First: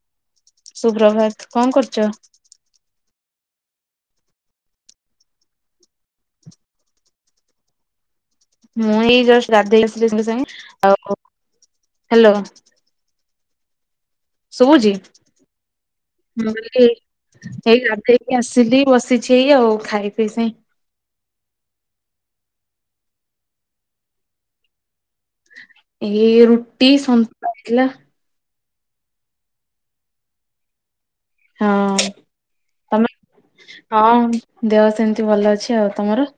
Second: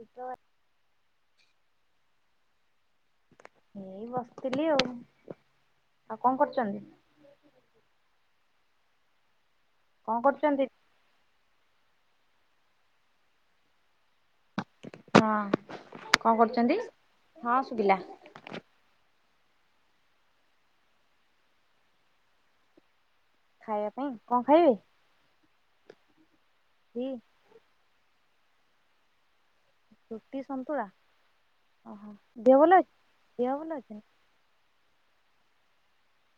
ଏଇ ସୁପ୍ରଭାତ କଣ କରୁଚ? ଏଇ ବସିଥିଲି ଆଉ ଆଉ କଣ କରୁଚନ୍ତି ମୁଁ ଏଇ ଯଷ୍ଟ ଗାଧେଇ ଆସିଲି ସାଙ୍ଗେ ସାଙ୍ଗେ କରୁଛନ୍ତି? ଆଉ ହାଲୋ ଶୁବୁଚି ହଁ କଣ କରୁଛନ୍ତି? ହଁ ଏଇ ଶୁଭିଲା। ଗାଧେଇକି ଆସିଲି ବସି ଛି ଆଉ ଖାଇ ପିଇ ସାରି ଖାଇବା ପାଇଁ କଣ ଖାଇବେ? ଏଇ ରୁ ରୁଟି ସନ୍ତୁଳା ହେଇଥିଲା ରୁଟି ସନ୍ତୁଳା। ହଁ ଓହୋ। ଦେହ ଭଲ ଅଛି ତମେ ଦେହ ଭଲ ଅଛି ହଁ ଦେହ ସେମିତି ଭଲ ଅଛି ଆଉ ତମର।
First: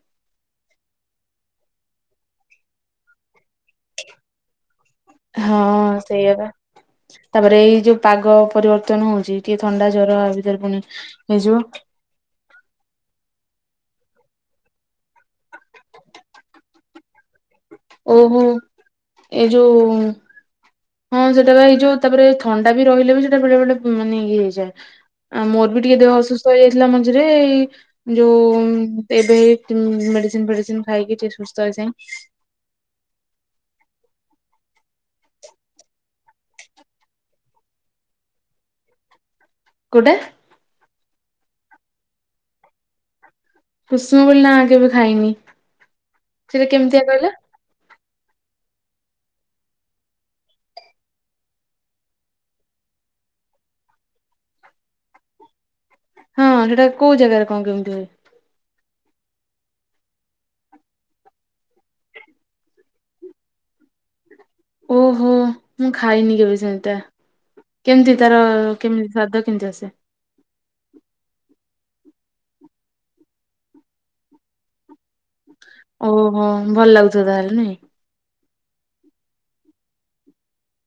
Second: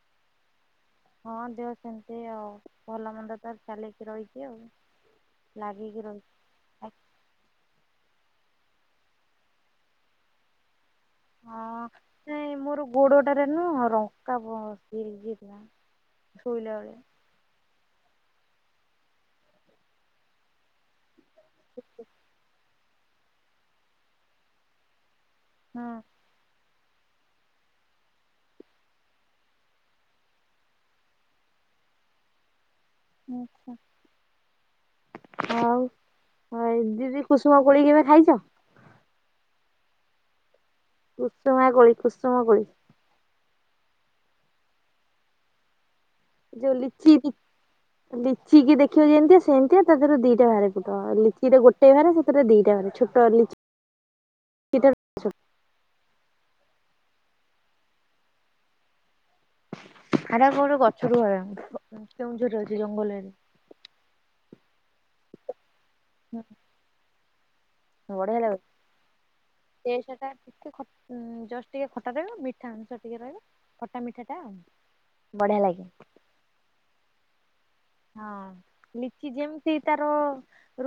ହଁ ଦେହ ସେମିତି ଆଉ ଭଲ ମନ୍ଦ ତ ଚାଲିକି ରହିଛି ଆଉ ହଁ ଲାଗିକି ରହିଛି ସେଇଆ ହଁ। ତାପରେ ଏଇ ଯୋଉ ପାଗ। ପରିବର୍ତ୍ତନ ହଉଛି ଟିକେ ଥଣ୍ଡା ଜର ଭିତରେ ପୁଣି ହେଇଯିବ ହଁ ସେ ମୋର ଗୋଡଟାରେ ନୁହଁ ରକା ପଜିଥିଲା ଶୋଇଲା ବେଳେ। ଓଃ ହୋ ଏ ଯୋଉ ହଁ ସେଟା ବା ଏଇ ଯୋଉ ତାପରେ ଥଣ୍ଡା ସେଟା ବି ରହିଲେ ବି ସେଟା ବେଳେ ବଳେ ମାନେ ଇଏ ହେଇଯାଏ। ଆଉ ମୋର ବି ଟିକେ ଦେହ ଅସୁସ୍ଥ ହେଇଯାଇଥିଲା। ଥିଲା ମଝିରେ ଏଇ ଯୋଉ ଏବେ ମେଡିସିନ ଫେଡିସିନ ଖାଇକି ଟିକେ ସୁସ୍ଥ ହେଇ ଛ ଆଉ ଦିଦି କୁସୁମ କୋଳି କେବେ ଖାଇଛ କୋଉଟା। କୁସୁମା କୋଳି କୁସମ କୋଳି। କୁସୁମ କୋଲି ନା ଆ କେବେ ଖାଇନି। ସେଟା ଯୋଉ କେମିତିଆ ଲିଚି କହିଲ। ଲିଚି କି ଦେଖିବ ଯେମତିଆ ସେମିତିଆ ତାରେ ଦିଟା ବାାରେ ଫୁଟ ଲିଚିଟା ଗୋଟେ ବାହାରେ ସେଥିରେ ଦିଟା ବାାରେ ଛୋଟି। ହଁ ସେଟା କୋଉ ଜାଗାରେ କଣ କେମିତି ହୁଏ। ଆ ଆର କୋଉ ଗୋଟେ ଗଛ ରୁ ହୁଏ କେଉଁଝର ରହିଛି ଜଙ୍ଗଲରେ। ଓଃ ହୋ। ମୁଁ ଖାଇନି କେବେ ସେମିତିଆ। କେମିତି ତାର ବଢିଆ ଲାଗେ। କେମିତି ସ୍ଵାଦ କେମିତି ଆସେ? ଟିକେ ଖଟା ରହିବ ମିଠା ଅଂଶ ଟିକେ ରହିବ ଖଟା ମିଠା ଟା ଆଉ। ଓଃ ହୋ ଭଲ ଲାଗୁଥିବ ତାହେଲେ ନାଇଁ। ହଁ ଲିଚି ଯେମିତି ତାର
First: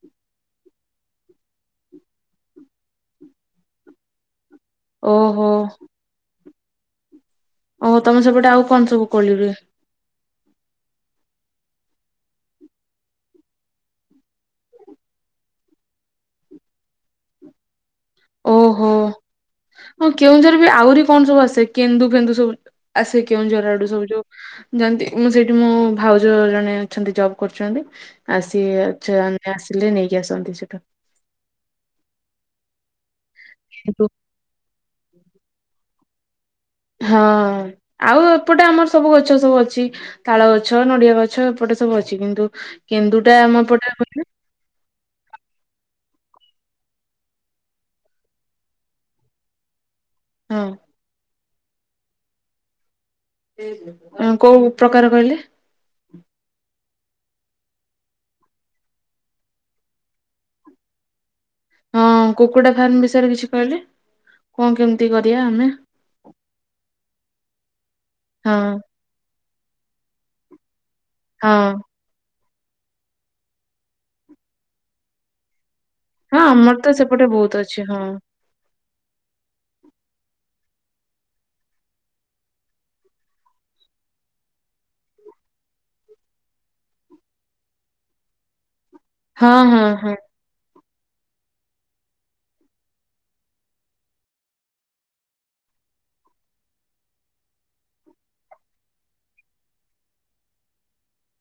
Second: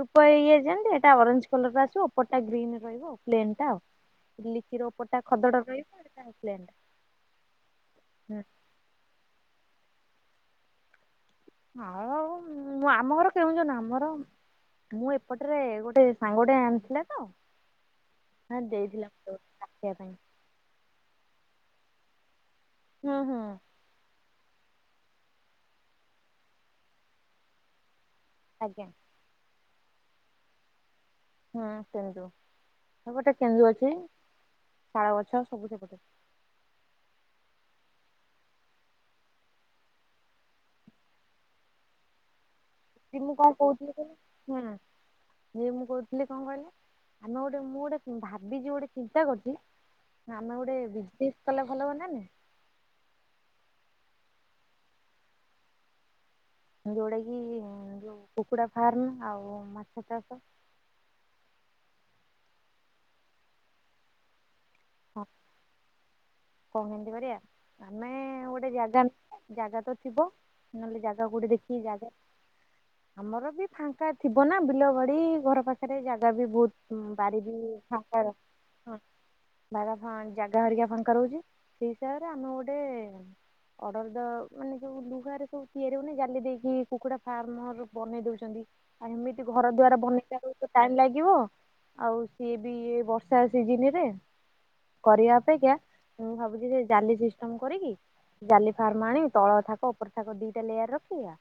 ରୂପ ଇଏ ଯେମତି ଏଟା ଅରେଞ୍ଜ କଲର ଆସିବ ଉପରଟା ଗ୍ରୀନ ରେ ରହିବ ପ୍ଲେନ୍ ଟା। ଲିଚି ର ଉପରଟା ଓହୋ ଖଦଡ ରହିବ ଏଟା ପ୍ଲେନ। ଓ ତମେ ସେପଟେ ଆଉ କଣ ସବୁ କୋଳି ରୁହେ? ହଁ ଆଉ ଆମ ଘର କେଉଁଝର ନୁହେଁ ଆମ ଘର ମୁଁ ଏପଟରେ ଗୋଟେ ସାଙ୍ଗ ଟେ ଆଣିଥିଲା ତ। ହଁ ଓହୋ ଦେଇଥିଲା ଚାଖିବା ହଁ ପାଇଁ। କେଉଁଝର ବି ଆହୁରି କଣ ସବୁ ଆସେ କେନ୍ଦୁ ଫେନ୍ଦୁ ସବୁ ହୁଁ ଆସେ ହୁଁ କେଉଁଝର ଆଡୁ ସବୁ ଯୋଉ। ଯେମତି ମୁଁ ସେଇଠି ମୋ ଭାଉଜ ଜଣେ ଅଛନ୍ତି ଜବ୍ କରୁଚନ୍ତି। ଆସି ଆଜ୍ଞା ଅଛ ଆମେ ଆସି ଲେ ନେଇକି ଆସନ୍ତି ସେଟା। ହୁଁ କେନ୍ଦୁ। ସେପଟେ କେନ୍ଦୁ ଅଛି କିନ୍ତୁ ଶାଳ ଗଛ ସବୁ ସେପଟେ। ହଁ ଆଉ ଏପଟେ ଆମର ସବୁ ଗଛ ସବୁ ଅଛି। ତାଳ ଗଛ ନଡିଆ ଗଛ ଏପଟେ ସବୁ ଅଛି କିନ୍ତୁ କି କେନ୍ଦୁଟା ମୁୁ କଣ ଆମ ଏପଟେ କହୁଥିଲି କହିଲେ। ହକହିଲ ହୁଁ। ହେଇ ମୁଁ କହୁଥିଲି କଣ କହିଲ, ଆମେ ଗୋଟେ ମୁଁ ଗୋଟେ ଭାବିଛି ଗୋଟେ ଚିନ୍ତା କରିଚି ହଁ ଆମେ ଗୋଟେ ବିଜ କଲେ ଭଲ ହୁଅନ୍ତାନି? କୋଉ ପ୍ରକାର କହିଲେ? ଯଉଟା କିି ଯୋଉ କୁକୁଡ଼ା ଫାର୍ମ ଆଉ ମାଛ ଚାଷ। ହଁ କୁକୁଡା ଫାର୍ମ ବିଷୟରେ କିଛି କହିଲେ? କଣ କେମିତି ହଁ କରିବା ଆମେ? କଣ କେମତି କରିବାଆ ଆମେ ହଁ ଗୋଟେ ଜାଗା, ଜାଗା ତ ଥିବ। ନହେଲେ ଜାଗା କଉଠି ହଁ ଦେଖିକି ଯା ଆମର ବି ଫାଙ୍କା ଥିବ ନା ବିଲ ଗଡି ଘର ପାଖରେ ପାଖରେ ଜାଗା ହଁ ବି ଆମର ତ ବହୁତ ସେପଟେ ବାଡ଼ି ବହୁତ ବି ଅଛି ହଁ ଫା ହଁ ବଜାଗା ଫା ଜାଗା ହରିକା ଫାଙ୍କା ରହୁଚି। ସେଇ ହିସାବରେ ଆମେ ଗୋଟେ ଅର୍ଡର ଦ ମାନେ ଯ ଲୁହରେ ସବୁ ତିଆରି ହଉନି ଜାଲି ଦେଇକି କୁକୁଡା ଫାର୍ମ ଅ ବନେଇ ଦଉଚନ୍ତି। ଆଉ ଏମିତି ହଁ ଘର ହଁ ଦ୍ୱାର ହଁ ବନେଇଲା ବ ଟାଇମ ଲାଗିବ ଆଉ ସିଏ ବି ବର୍ଷା ସିଜନରେ କରିବା ଅପେକ୍ଷା ମୁଁ ଭାବୁଚି ସେ ଜାଲି ସିଷ୍ଟମ କରିକି ଜାଲି ଫାର୍ମ ଆଣି ତଳ ଥାକ ଉପର ଥାକ ଦିଟା ଲେୟାର ରଖିବା।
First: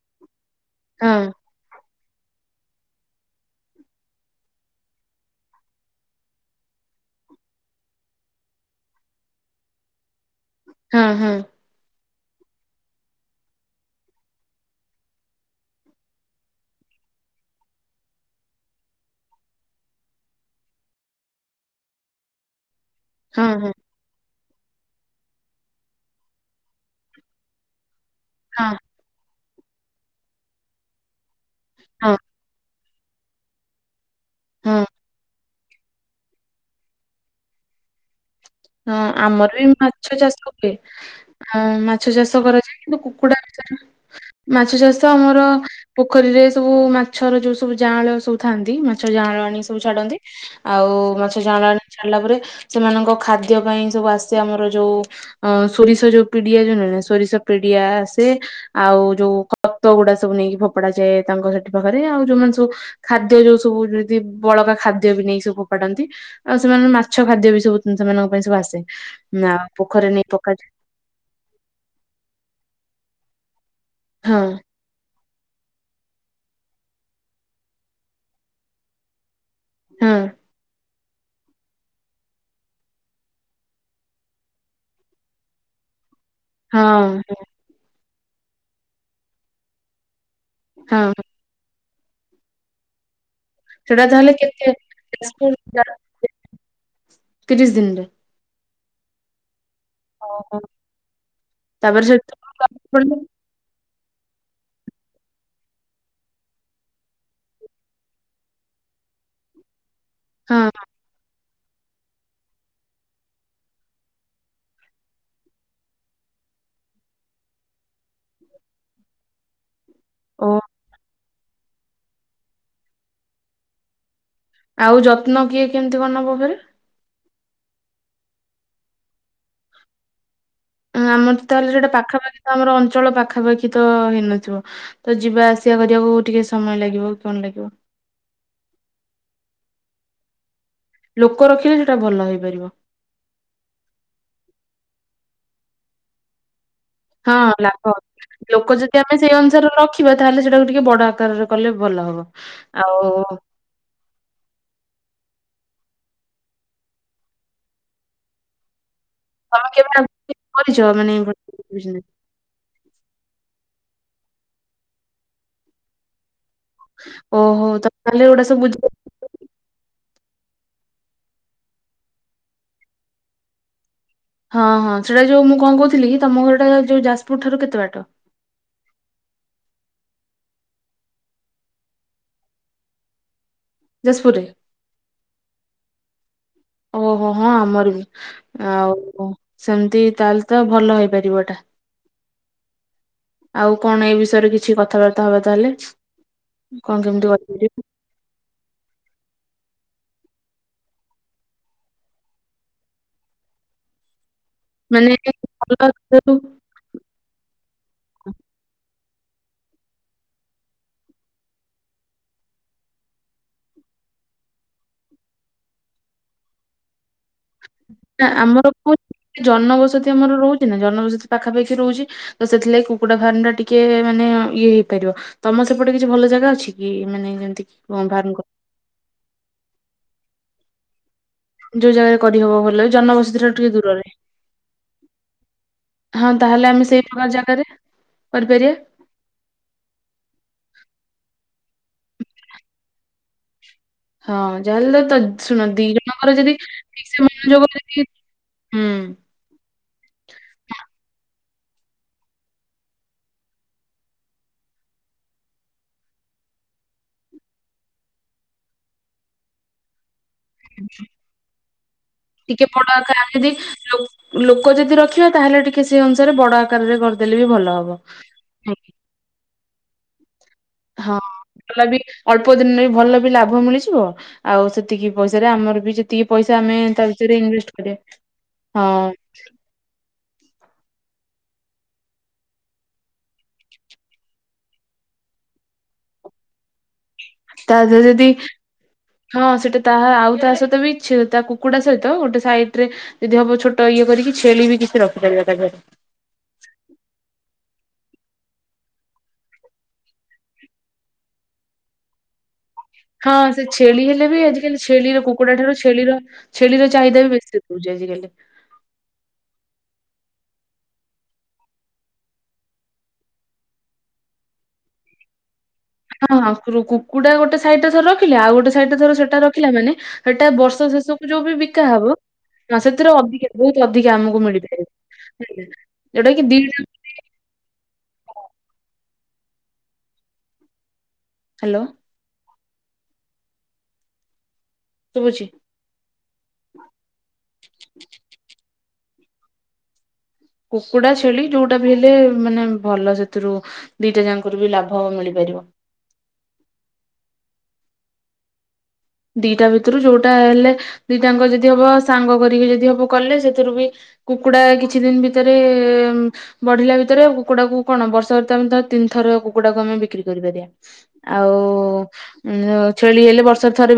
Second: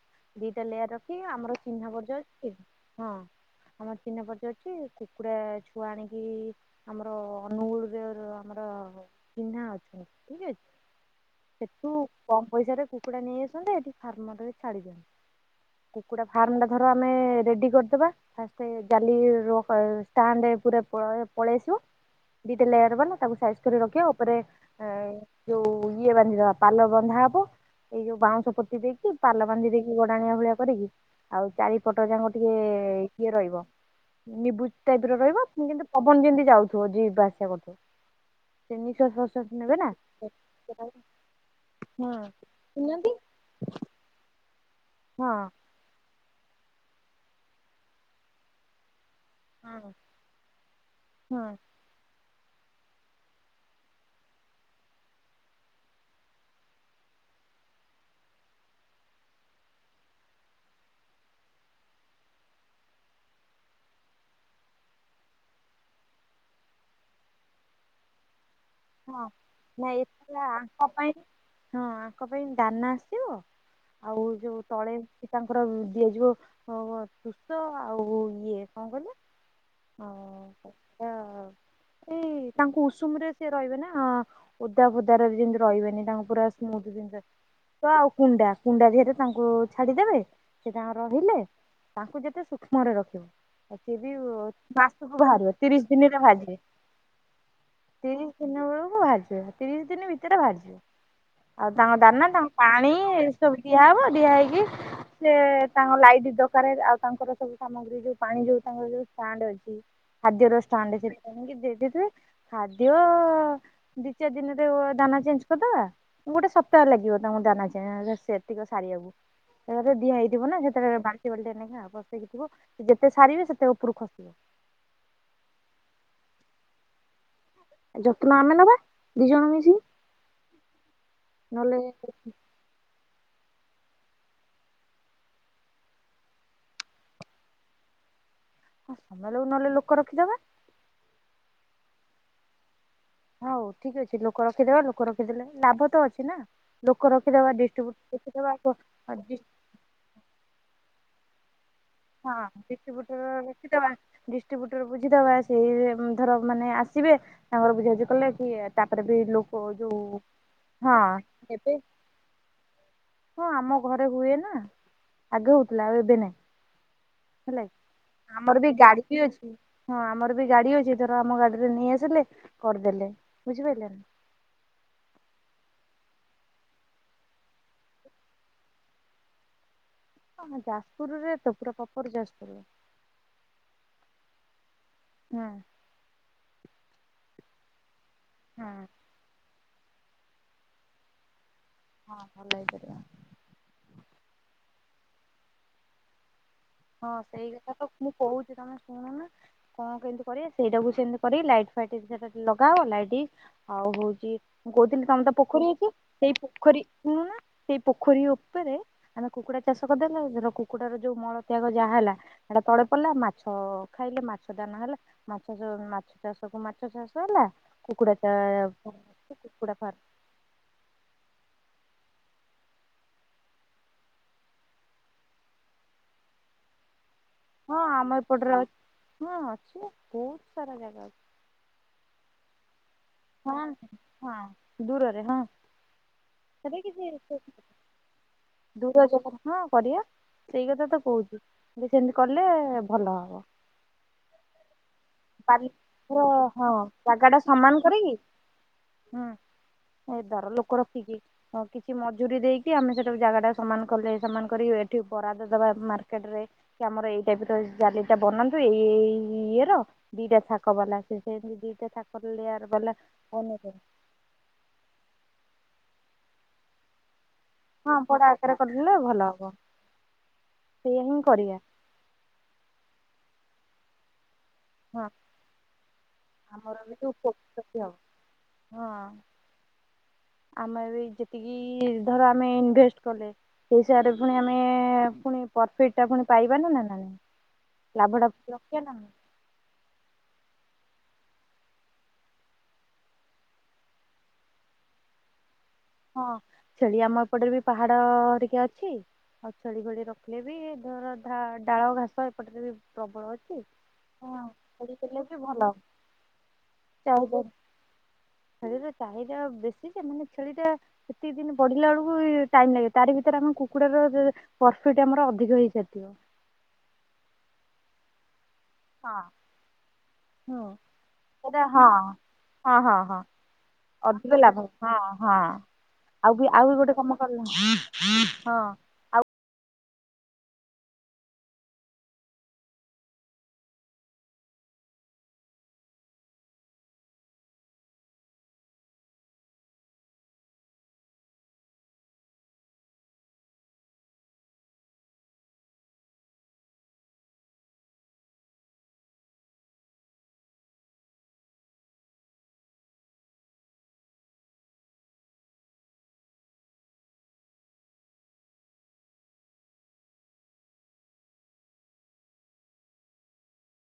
ଦିଟା ଲେୟାର ହଁ। ରଖିନି ଆମର ଚିହ୍ନା ପ ଅ ହଁ ଆମର ଚିହ୍ନା ପରିଚୟ ଅଛି। କୁକୁଡା ଛୁଆ ଆଣିକି ଆମର ଅନୁଗୁଳରେ ଆମର ଚିହ୍ନା ଅଛନ୍ତି ଠିକ ଅଛି। ହଁ, ହଁ, ସେଠୁ କମ ପଇସାରେ କୁକୁଡ଼ା ନେଇ ଆସନ୍ତେ ଏଠି ଫାର୍ମ ରେ ଛାଡି ଦିଅନ୍ତ। କୁକୁଡ଼ା ଫାର୍ମ ଟା ଧର ଆମେ ରେଡି କରିଦବା ଫାଷ୍ଟ ଜାଲି ର ଷ୍ଟାଣ୍ଡ ପୁରା ପଳ ପଳେଇ ଆସିବ ଦିଟା ଲେୟର ବାଲା ତାକୁ ହଁ, ସାଇଜ ହଁ, ରଖିବା ଆଉ। ତାପରେ ଯୋଉ ଇଏ ବାନ୍ଧିଦବା ପାଲ ବନ୍ଧା ହବ ଏଇ ଯୋଉ ବାଉଁଶ ହଁ, ପୋତି ଦେଇକି ପାଲ ବାନ୍ଧି ଦେଇକି ଗଡାଣିଆ ଭଳିଆ କରିକି ଆଉ ଚାରିପଟ ହଁ, ଯାକ ଟିକେ କିଏ ରହିବ? ନିବୁଜ ହଁ, ଟାଇପର ରହିବ କିନ୍ତୁ ପବନ ଯେମତି ଯାଉଥିବ ଯିବା ଆସିବା କରୁଥିବ। ସେ ହଁ ନିଶ୍ୱାସ ପ୍ରଶ୍ୱାସ ଆମର ବି ନେବେ ନା ମାଛ ଚାଷ ହୁଏ ମାଛ ହୁଁ ଚାଷ କରାଯାଏ କିନ୍ତୁ ଶୁଣୁନାହାନ୍ତି କୁକୁଡା ମାଛ ଚାଷ ହଁ ଆମର ପୋଖରୀରେ ସବୁ ମାଛର ଯୋଉ ସବୁ ଯାଆଁଳ ସବୁ ଥାନ୍ତି ମ ମାଛ ଜାଆଁଳ ଆଣି ସବୁ ହଁ ଛାଡନ୍ତି ଆଉ ମାଛ ହଁ ଜାଆଁଳ ଆଣି ଛାଡ଼ିଲା ପରେ ସେମାନଙ୍କ ଖାଦ୍ୟ ଖାଦ୍ୟ ପାଇଁ ସବୁ ଆସେ ଆମର ଯୋଉ ସୋରିଷ ଯୋଉ ପିଡିଆ ଯୋଉ ସୋରିଷ ପିଡିଆ ଆସେ ଆଉ ଯୋଉ ଖତ ଗୁଡା ସବୁ ନେଇକି ଫୋପଡା ଯାଏ ତାଙ୍କ ସେଠି ପାଖରେ ଆଉ ଯୋଉମାନେ ସବୁ ଖାଦ୍ୟ ଯୋଉ ସବୁ ଯି ବଳକା ଖାଦ୍ୟ ବି ନେଇକି ସବୁ ଫୋପାଡନ୍ତି ଆଉ ସେମାନେ ମାଛ ଖାଦ୍ୟ ବି ସବୁ ସେମାନଙ୍କ ପାଇଁ ସବୁ ଆସେ। ହଁ ନା ଏ ପୋଖରୀରେ ନେଇ ପକାଯାଏ ଆଙ୍କ ପାଇଁ ହଁ ଆଙ୍କ ପାଇଁ ଦାନା ସିବ ଆଉ ହଁ ଯୋଉ ତଳେ ତାଙ୍କର ଦିଆଯିବ ତୁଷ ଆଉ ଇଏ କଣ କହିଲେ ହଁ। ଅ ଏଇ ତାଙ୍କୁ ଉଷୁମ ରେ ରହିବେ ନା ହଁ ଓଦା ଫୁଦାରେ ବି ଯେମିତି ରହିବେନି ତାଙ୍କ ପୁରା ସ୍ମୁଥ୍ ଜାଗାରେ ହଁ ତ ଆଉ କୁଣ୍ଡା କୁଣ୍ଡା ଦେହରେ ତାଙ୍କୁ ଛାଡିଦେବେ ସେ ଯା ହଁ। ରହିଲେ ତାଙ୍କୁ ଯେତେ ସୂକ୍ଷ୍ମରେ ରଖିବ ଆ ସେ ସେଟା ବି ତାହେଲେ କେତେ ମାସକୁ ବାହାରିବ ଯାଜପୁର ଯା ତିରିଶ ଦିନରେ ଭାଗେ। ତିରିଶ ଦିନରେ। ଦିନବେଳକୁ ଭାରି ଯିବ। ତିରିଶ ଦିନ ଭିତରେ ଓହୋ। ବାହାରିଯିବ ଆଉ ତାଙ୍କ ତାପରେ ଦାନା ସେଠୁ ତାଙ୍କ ପାଣି ପୁଣି ଏସବୁ ଦିଆହବ ଦିଆ ହେଇକି ସେ ତାଙ୍କ ଲାଇଟ୍ ଦରକ ଆଉ ତାଙ୍କର ସବୁ ସାମଗ୍ରୀ ଯୋଉ ପାଣି ଯୋଉ ତାଙ୍କର ଷ୍ଟାଣ୍ଡ ଅଛି [unintelligible] ହଁ [unintelligible] ଦିଅ ଦି ଚାରି ଦିନରେ ଦାନା ଚେଞ୍ଜ କରିଦବା ଗୋଟେ ସପ୍ତାହ ଲାଗିବ ତାଙ୍କ ଦାନା ଚେଞ୍ଜ ସେତିକି ସାରିବାକୁ। ସେ ଦିଆ ହେଇଥିବ ଓ ନା ସେ ବସେଇକି ଥିବ ଯେତେ ସାରିବେ ସେତେ ଉପରୁ ଖସିବ। ଆଉ ଯତ୍ନ କିଏ କେମିତି କଣ ନବ ଫେରେ? ଯତ୍ନ ଆମେ ନବା ଦି ଜଣ ମିଶିକି। ଆମର ତାହେଲେ ନହେଲେ ସେଟା ପାଖାପାଖି ତ ଆମର ଅଞ୍ଚଳ ପାଖ ପାଖାପାଖି ତ ହେଇନଥିବ ତ ଯିବା ଆସିବା କରିବାକୁ ଟିକେ ସମୟ ଲାଗିବ କଣ ଲାଗିବ? ହ ନହେଲେ ଲୋକ ରଖିଦବା। ଲୋକ ରଖିଲେ ସେଟା ଭଲ ହେଇପାରିବ। ହଉ ଠିକ ଅଛି ଲୋକ ରଖିଦେବା ଲୋକ ରଖିଦେଲେ ଲାଭ ତ ଅଛି ନା। ଲୋକ ହଁ ରଖିଦବା ଲାଭ ଡିଷ୍ଟ୍ରିବ୍ୟୁଟ ରଖିଦବା ଅଛି ଲୋକ ଯଦି ଆମେ ସେଇ ଡିଷ୍ଟ୍ରି ଅନୁସାରେ ରଖିବା ତାହେଲେ ସେଟାକୁ ଟିକେ ବଡ ଆକାରରେ କଲେ ଭଲ ହବ। ହଁ ଆଉ ଡିଷ୍ଟ୍ରିବ୍ୟୁଟର ରଖିଦବା ଡିଷ୍ଟ୍ରିବ୍ୟୁଟର ବୁଝିଦବା ସେଇ ଉମ୍ ଧର ମାନେ ଆସିବେ ତାଙ୍କର ବୁଝାୁଵୁଝି କଲେ କିଏ ତା ଏଵେ ବି ଲୋକ ତମେ କେବେ ଯଉ ଆଗରୁ କରିଛ ହଁ ମାନେ ଏଇ ଭଳି ଏବେ ହଁ ଆମ ଘରେ ହୁଏ ନା ଆଗେ ହଉଥିଲା ଆଉ ଏବେ ନାଇଁ। ହେଲା ଓହୋ ତମେ ତାହେଲେ କି ଏଗୁଡା ଆମର ସବୁ ବି ଗାଡି ବୁଝି ବି ଅଛି। ହଁ ଆମର ବି ଗାଡି ଅଛି ଧର ଆମ ଗାଡିରେ ନେଇ ଆସିଲେ କରିଦେଲେ ବୁଝିପାଇଲେନା। ହଁ ହଁ ସେଟା ଯୋଉ ମୁଁ କଣ କହୁଥିଲି ତମ ଘରଟା ଯୋଉ ଯାଜପୁର ଠାରୁ କେତେ ବାଟ? ହଁ ହଁ ଯାଜପୁର ରେ ତ ପୁରା ପପର୍ ଯାଜପୁରରେ। ଯାସପୁରରେ ହୁଁ ଓହୋ! ହଁ ଆମର ବି ସ୍ ହୁଁ ଆଉ କଁ ସେମତି ତା ହେଲେ ତ ଭଲ ହେଇପାରିବ ଏଟା। ହଁ ହଁ ଭଲେଇକି କରିଆ। ଆଉ କଣ? ଏ ବିଷୟରେ କିଛି କଥାବାର୍ତ୍ତା ହବା ତାହେଲେ। କଣ ହଁ କେମିତି ସେଇ କଥା କରିପାରିବା ତ ମୁଁ କହୁଛି ତମେ କଣ ନା କଣ କେମତି କରିବା ସେଇଟାକୁ ସେମତି କରି ଲାଇଟ୍ ଫାଇଟ ଦି ଚାର୍ ଟା ଲଗାହବ ଲାଇଟି ଆଉ ହଉଛି ମୁଁ କହୁଥିଲି ମାନେ ତମର ତ ପୋଖରୀ ଅଛି ଭଲ ଯୋଉ ସେଇ ପୋଖରୀ ଶୁଣୁନା ସେଇ ପୋଖରୀ ଉପେରେ ଆମେ କୁକୁଡ଼ା ଚାଷ କରିଦେଲେ ଧର କୁକୁଡାର ଯୋଉ ମଳ ସେଗୁଆକ ଯାହା ହେଲା ସେଟା ତଳେ ପଡିଲା ମାଛ ଖାଇଲେ ମାଛ ଦାନା ହେଲା ମାଛ ମାଛ ଚାଷ କୁ ମାଛ ଚାଷ ହେଲା। କୁକୁଡ଼ା ନା ଚା ଆମର କଣ ହଉଛି କୁକୁଡ଼ା ଫାର୍ମ ଜନବସତି ଆମର ରହୁଛି ନା ଜନବସତି ପାଖାପାଖି ରହୁଛି। ତ ସେଥିଲାଗି କୁକୁଡା ଫାର୍ମ ଟା ଟିକେ ମାନେ ଇଏ ହେଇପାରିବ। ତମ ସେପଟେ କିଛି ଭଲ ଜାଗା ଅଛି କି? ମାନେ ଯେମିତି କି ହଁ ଆମ ଫାର୍ମ ଏପଟରେ ଅଛି ହଁ ଅଛି ବହୁତ। ସାରା ଜାଗା ଅଛି। ଯୋଉ ଜାଗାରେ କରିହବ ଭଲ ଅଛି। ହଁ ହଁ ଦୂରରେ ହଁ ହଁ ତାହେଲେ ସେଠି ଆମେ ସେଇ ପ୍ରକାର କିଛି ଜାଗାରେ କରିପାରିବା ଦୂର ଜାଗା ହଁ କରିବା ସେଇ କଥା ତ କହୁଛି ଯେ ସେମିତି କଲେ ଭଲ ହବ। ହଁ ଯାହେଲତ ଶୁଣ ବାଲି ଦି ଜଣଙ୍କର ଯଦି ଠିକ୍ ସେ ମନଯୋଗ କହିଁକି ହୁଁ ଏ ଦାର ଲୋକ ରଖିଚି ହଉ କିଛି ମଜୁୁରୀ ଦେଇକି ଆମେ ସେଟାକୁ ଜାଗା ଟା ସମାନ କଲେ ସମାନ କରି ଏଠି ବରାଦ ଦବା ମାର୍କେଟ ରେ କି ଆମର ଏଇ ଟାଇପ୍ ର ଜାଲି ଟା ବନାନ୍ତୁ ଏଇଇ ଇ ଇଏ ର ଦିଟା ଥାକ ବାଲା ସେ ସେମିତି ଦିଟା ଥାକର ଟିକେ ଲେୟାର ବଡ ବାଲା ବନେଇ ଆକାରେରେଇକି ଲୋକ ଯଦି ରଖିବା ତାହେଲେ ଟିକେ କି ସେ ଅନୁସାରେ ବଡ ଆକାରରେ କରି ହଁ ବଡ ଆକାରେ କରିଲେ ଭଲ ହବ। ସେଇଆ ହଁ ହିଁ କରିବା ଭଲ ବି ଅଳ୍ପ ଦିନରେବି ଭଲ ଵି ସେମତି ଵି ଲାଭ ମିଳିଯିବ। ଆଉ ହଁ ସେତିକି ପଇସାରେ ଆମର ବି ଯେତିକି ପଇସା ଆମର ଆମେ ବି ତା ଭିତେରେ ଉପକୃତ ଇନଭେଷ୍ଟ ବି ହବ କରିବା। ହଁ ଆମେ ଯେତିକି ଧର ଆମେ ଇନଭେଷ୍ଟ କଲେ ସେଇ ହିସାବରେ ପୁଣି ଆମେ ପୁଣି ପ୍ରଫିଟ ଟା ପୁଣି ପାଇବା ନା ନା। ତା ଦେହରେ ଯଦି ଲାଭଟା ରଖିବା ନା ନାଇଁ। ହଁ ସେଟା। ତାହା ଆଉ ତା ସହିତ ବି ତା କୁକୁଡା ସହିତ ଗୋଟେ ସାଇଡ ରେ ଯଦି ହବ ଛୋଟ ଇଏ କରିକି ଛେଳି ବି କିଛି ରଖିପାରିବା ତାରେ। ହଁ ଛେଳି ଆମ ଏପଟରେ ବି ବାହାର। ଡ଼ ଟିକେ ଅଛି ଆଉ ଛେଳି ଫେଳି ରଖିଲେ ବି ଧର ଡାଳ ଘାସ ଏପଟରେ। ପ୍ରବଳ ହଁ ଅଛି। ସେ ଛେଳି ହେଲେ ବି ଆଜିକାଲି ଛେଳି ଛେଳିର ଦେଲେ ବି କୁକୁଡା ଭଲ ଠାରୁ ଛେଳିର ଛେଳିର ଚାହିଦା ବି ବେଶୀ ଦଉଛି ଆଜିିକାଲି। ଛେଳିର ଚାହିଦା ବେଶୀ ମାନେ ଛେଳିଟା। ଏତେ ଦିନ ବଢିଲା ବେଳକୁ ଟାଇମ ଲାଗେ ତାରି ଭିତରେ ଆମ କୁକୁଡା ର ପ୍ରଫିଟ ଆମର ଅଧିକ ହେଇଥାଏ। ହଁ ହଁ କୁକୁଡା ଗୋଟେ ସାଇଡ ଥର। ଆଉ ଗୋଟେ। ଟର ସେଟା ରଖିଲା ମାନେ ସେଟା ହଁ ବର୍ଷ ଶେଷକୁ ଯୋଉ ବି ସେଇଟା ବିକା ହଁ ହବ ହଁ ହଁ ସେଥିରେ ହଁ। ଅଧିକା ବହୁତ ଅଧିକା ଅଧିକ ଆମକୁ ଲାଭ ମିଳିପାର ହଁ ହଁ ଯୋଉଟା ଆଉ କି ବି ଦି। ଆଉ ବି ଗୋଟେ କାମ କଲ ହଁ ହ୍ୟାଲୋ। ଶୁଭୁଛି। କୁକୁଡା ଛେଳି ଯୋଉଟା ବି ହେଲେ ମାନେ ଭଲ ସେଥିରୁ ଦିଟା ଜାଙ୍କର ବି ଲାଭ ମିଳିପାରିବ। ଦିଟା ଭିତରୁ ଯୋଉଟା ହେଲେ ଦିଟାଙ୍କ ଯଦି ହବ ସାଙ୍ଗ କରିକି ଯଦି ହବ କଲେ ସେଥିରୁ ବି କୁକୁଡା କିଛି ଦିନ ଭିତରେ ବଢିଲା ଭିତରେ କୁକୁଡାକୁ କଣ ବର୍ଷମ ତିନି ଥର କୁକୁଡାକୁ ଆମେ ବିକ୍ରି କରିପାରିବା ଆଉ ଛେଳି ହେଲେ ବର୍ଷ ଥର ବି।